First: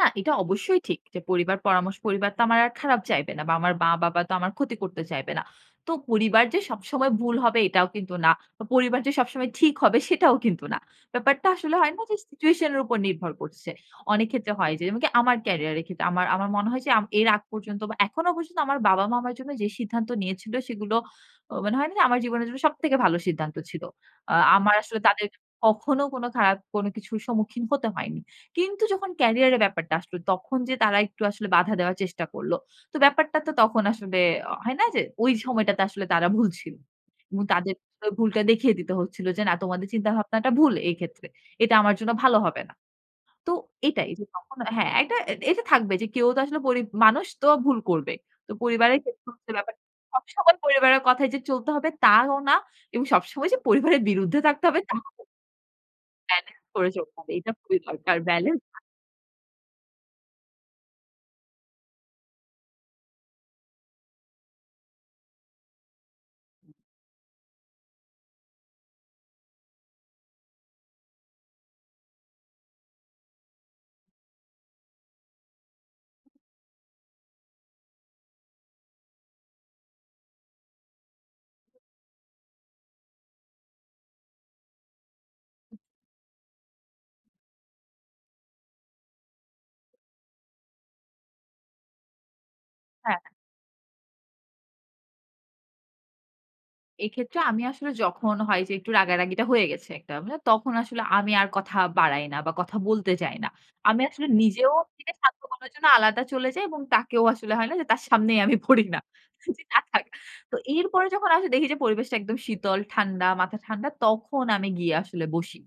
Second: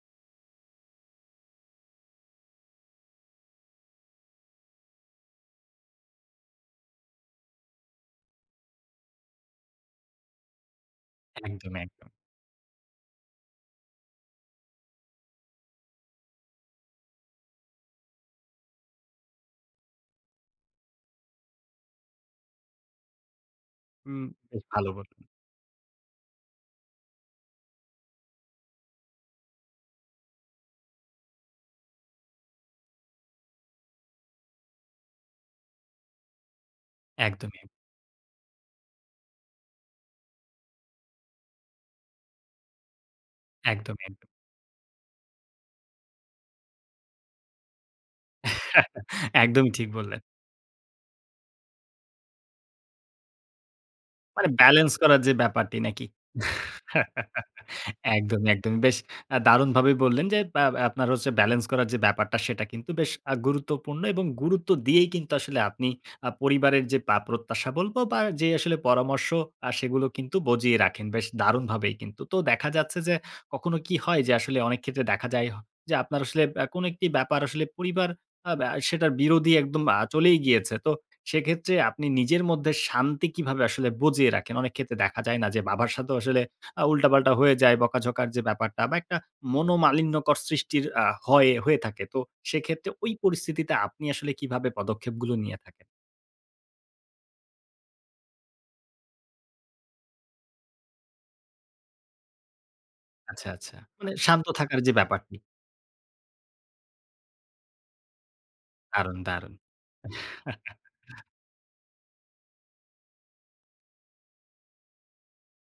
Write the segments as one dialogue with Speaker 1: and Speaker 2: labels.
Speaker 1: না, এটা অবশ্যই ঠিক। যে পরিবার পরামর্শ পরিবার তো আমার আর খারাপ চাইবে না। বা আমার মা-বাবা তো আমার ক্ষতি করতে চাইবে না। তো পরিবার যে সবসময় ভুল হবে এটাও কিন্তু না। পরিবার যে সবসময় ঠিক হবে সেটাও কিন্তু না। ব্যাপারটা আসলে
Speaker 2: একদম,
Speaker 1: হয় না
Speaker 2: একদম।
Speaker 1: যে সিচুয়েশন এর উপর নির্ভর করছে। অনেক ক্ষেত্রে হয় যে যেমনকি আমার ক্যারিয়ার এর ক্ষেত্রে আমার আমার মনে হয় যে আম এর আগ পর্যন্ত বা এখনো পর্যন্ত আমার বাবা-মা আমার জন্য যে সিদ্ধান্ত নিয়েছিল, সেগুলো মনে হয় না যে আমার জীবনের জন্য সব থেকে ভালো সিদ্ধান্ত ছিল।
Speaker 2: হু,
Speaker 1: আ
Speaker 2: বেশ
Speaker 1: আমার
Speaker 2: ভালো
Speaker 1: আসলে
Speaker 2: বললেন।
Speaker 1: তাদের কখনো কোনো খারাপ কোনো কিছুর সম্মুখীন হতে হয়নি। কিন্তু যখন ক্যারিয়ার এ ব্যাপারটা আসলো তখন যে তারা একটু আসলে বাধা দেওয়ার চেষ্টা করল। তো ব্যাপারটা তো তখন আসলে হয় না যে ওই সময়টাতে আসলে তারা ভুল ছিল। এবং
Speaker 2: একদমই।
Speaker 1: তাদের [unintelligible] ভুলটা দেখিয়ে দিতে হচ্ছিল, যে না তোমাদের চিন্তাভাবনাটা ভুল এই ক্ষেত্রে। এটা আমার জন্য ভালো হবে না। তো এটাই
Speaker 2: একদমই।
Speaker 1: [unintelligible] হ্যাঁ, এটা এটা থাকবে যে কেউ তো আসলে পরি মানুষ তো ভুল করবে। তো পরিবারের ক্ষেত্রে হচ্ছে
Speaker 2: একদমই
Speaker 1: ব্যাপারটা।
Speaker 2: ঠিক বললেন।
Speaker 1: সবসময় পরিবারের কথায় যে চলতে হবে তাও না এবং সবসময় যে পরিবারের বিরুদ্ধে
Speaker 2: মানে
Speaker 1: থাকতে হবে
Speaker 2: ব্যালেন্স করার
Speaker 1: তাও
Speaker 2: যে ব্যাপারটি। নাকি?
Speaker 1: ব্যালেন্স করে চলতে হবে। এটা খুবই দরকার।
Speaker 2: একদমই,
Speaker 1: ব্যালেন্স
Speaker 2: একদমই। বেশ আ দারুণভাবে বললেন, যে ব্য আপনার হচ্ছে ব্যালেন্স করার যে ব্যাপারটা সেটা কিন্তু বেশ আ গুরুত্বপূর্ণ। এবং গুরুত্ব দিয়েই কিন্তু আসলে আপনি আ পরিবারের যে বা প্রত্যাশা বলব বা যে আসলে পরামর্শ আ সেগুলো কিন্তু বজিয়ে রাখেন। বেশ দারুণভাবেই কিন্তু। তো দেখা যাচ্ছে যে, কখনো কি হয় যে আসলে অনেক ক্ষেত্রে দেখা যায় হ যে আপনার আসলে আ কোনো একটি ব্যাপার আসলে পরিবার অ্যা ব্য সেটার বিরোধী একদম আ চলেই গিয়েছে। তো সেক্ষেত্রে আপনি নিজের মধ্যে শান্তি কিভাবে আসলে বজিয়ে রাখেন? অনেক ক্ষেত্রে দেখা যায় না যে বাবার সাথেও আসলে আ উল্টা-পাল্টা হয়ে যায়, বকা-ঝকার যে ব্যাপারটা বা একটা মনোমালিন্যকর সৃষ্টির আ হয় হয়ে থাকে। তো সেক্ষেত্রে ঐ
Speaker 1: হ্যাঁ।
Speaker 2: পরিস্থিতিতে আপনি আসলে কীভাবে পদক্ষেপগুলো নিয়ে থাকেন?
Speaker 1: এক্ষেত্রে আমি আসলে যখন হয় যে, একটু রাগা-রাগিটা হয়ে গেছে একটা, তখন আসলে আমি আর কথা বাড়াই না বা কথা বলতে চাই না।
Speaker 2: আচ্ছা, আচ্ছা।
Speaker 1: আমি
Speaker 2: মানে
Speaker 1: আসলে
Speaker 2: শান্ত
Speaker 1: নিজেও
Speaker 2: থাকার যে
Speaker 1: নিজেকে
Speaker 2: ব্যাপারটি।
Speaker 1: শান্ত করার জন্য আলাদা চলে যাই। এবং তাকেও আসলে হয় না যে তার সামনেই আমি পড়ি না।
Speaker 2: দারুন, দারুণ।
Speaker 1: যে না থাক। তো এরপরে যখন আসলে দেখি যে পরিবেশটা একদম শীতল, ঠান্ডা মাথা ঠান্ডা তখন আমি গিয়ে আসলে বসি।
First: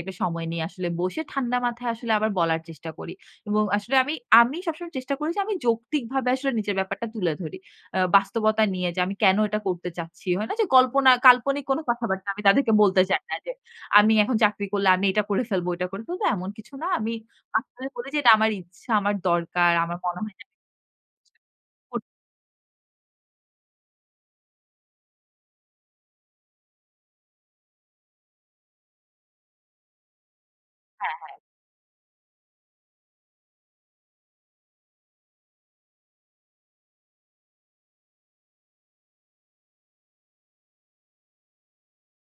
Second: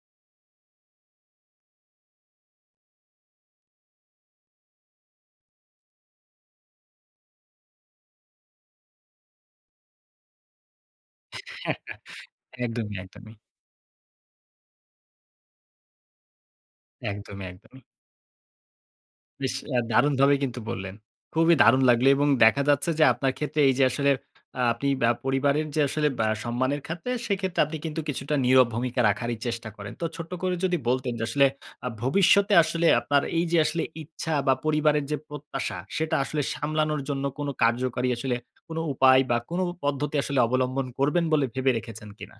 Speaker 1: একটা সময় নিয়ে আসলে বসে ঠান্ডা মাথায় আসলে আবার বলার চেষ্টা করি। এবং আসলে আমি আমি সবসময় চেষ্টা করি যে আমি যৌক্তিকভাবে আসলে নিজের ব্যাপারটা তুলে ধরি। অ্যা বাস্তবতা নিয়ে যে আমি কেনো এটা করতে চাচ্ছি। হয় না যে কল্পনা কাল্পনিক কোনো কথাবার্তা। আমি তাদেরকে
Speaker 2: একদমই,
Speaker 1: বলতে চাই না,
Speaker 2: একদমই।
Speaker 1: যে আমি এখন চাকরি করলে আমি এটা করে ফেলবো, ওইটা করে ফেলব। এমন কিছু না। আমি
Speaker 2: একদমই,
Speaker 1: শান্ত
Speaker 2: একদমই।
Speaker 1: হয়ে বলি যে এটা আমার ইচ্ছা আমার
Speaker 2: বেশ
Speaker 1: দরকার,
Speaker 2: আ
Speaker 1: আমার মনে হয়
Speaker 2: দারুণভাবে
Speaker 1: যে
Speaker 2: কিন্তু বললেন। খুবই দারুণ
Speaker 1: ক
Speaker 2: লাগলো এবং দেখা যাচ্ছে যে আপনার ক্ষেত্রে এই যে আসলে আ আপনি ব্য পরিবারের যে আসলে ব্য সম্মানের খাতে, সেক্ষেত্রে আপনি কিন্তু কিছুটা নীরব ভূমিকা রাখারই চেষ্টা করেন। তো ছোট্ট করে যদি বলতেন
Speaker 1: হ্যাঁ,
Speaker 2: যে
Speaker 1: হ্যাঁ।
Speaker 2: আসলে আ ভবিষ্যতে আসলে আপনার এই যে আসলে ইচ্ছা বা পরিবারের যে প্রত্যাশা। সেটা আসলে সামলানোর জন্য কোনো কার্যকরী আসলে কোনো উপায় বা কোনো পদ্ধতি আসলে অবলম্বন করবেন বলে ভেবে রেখেছেন কিনা?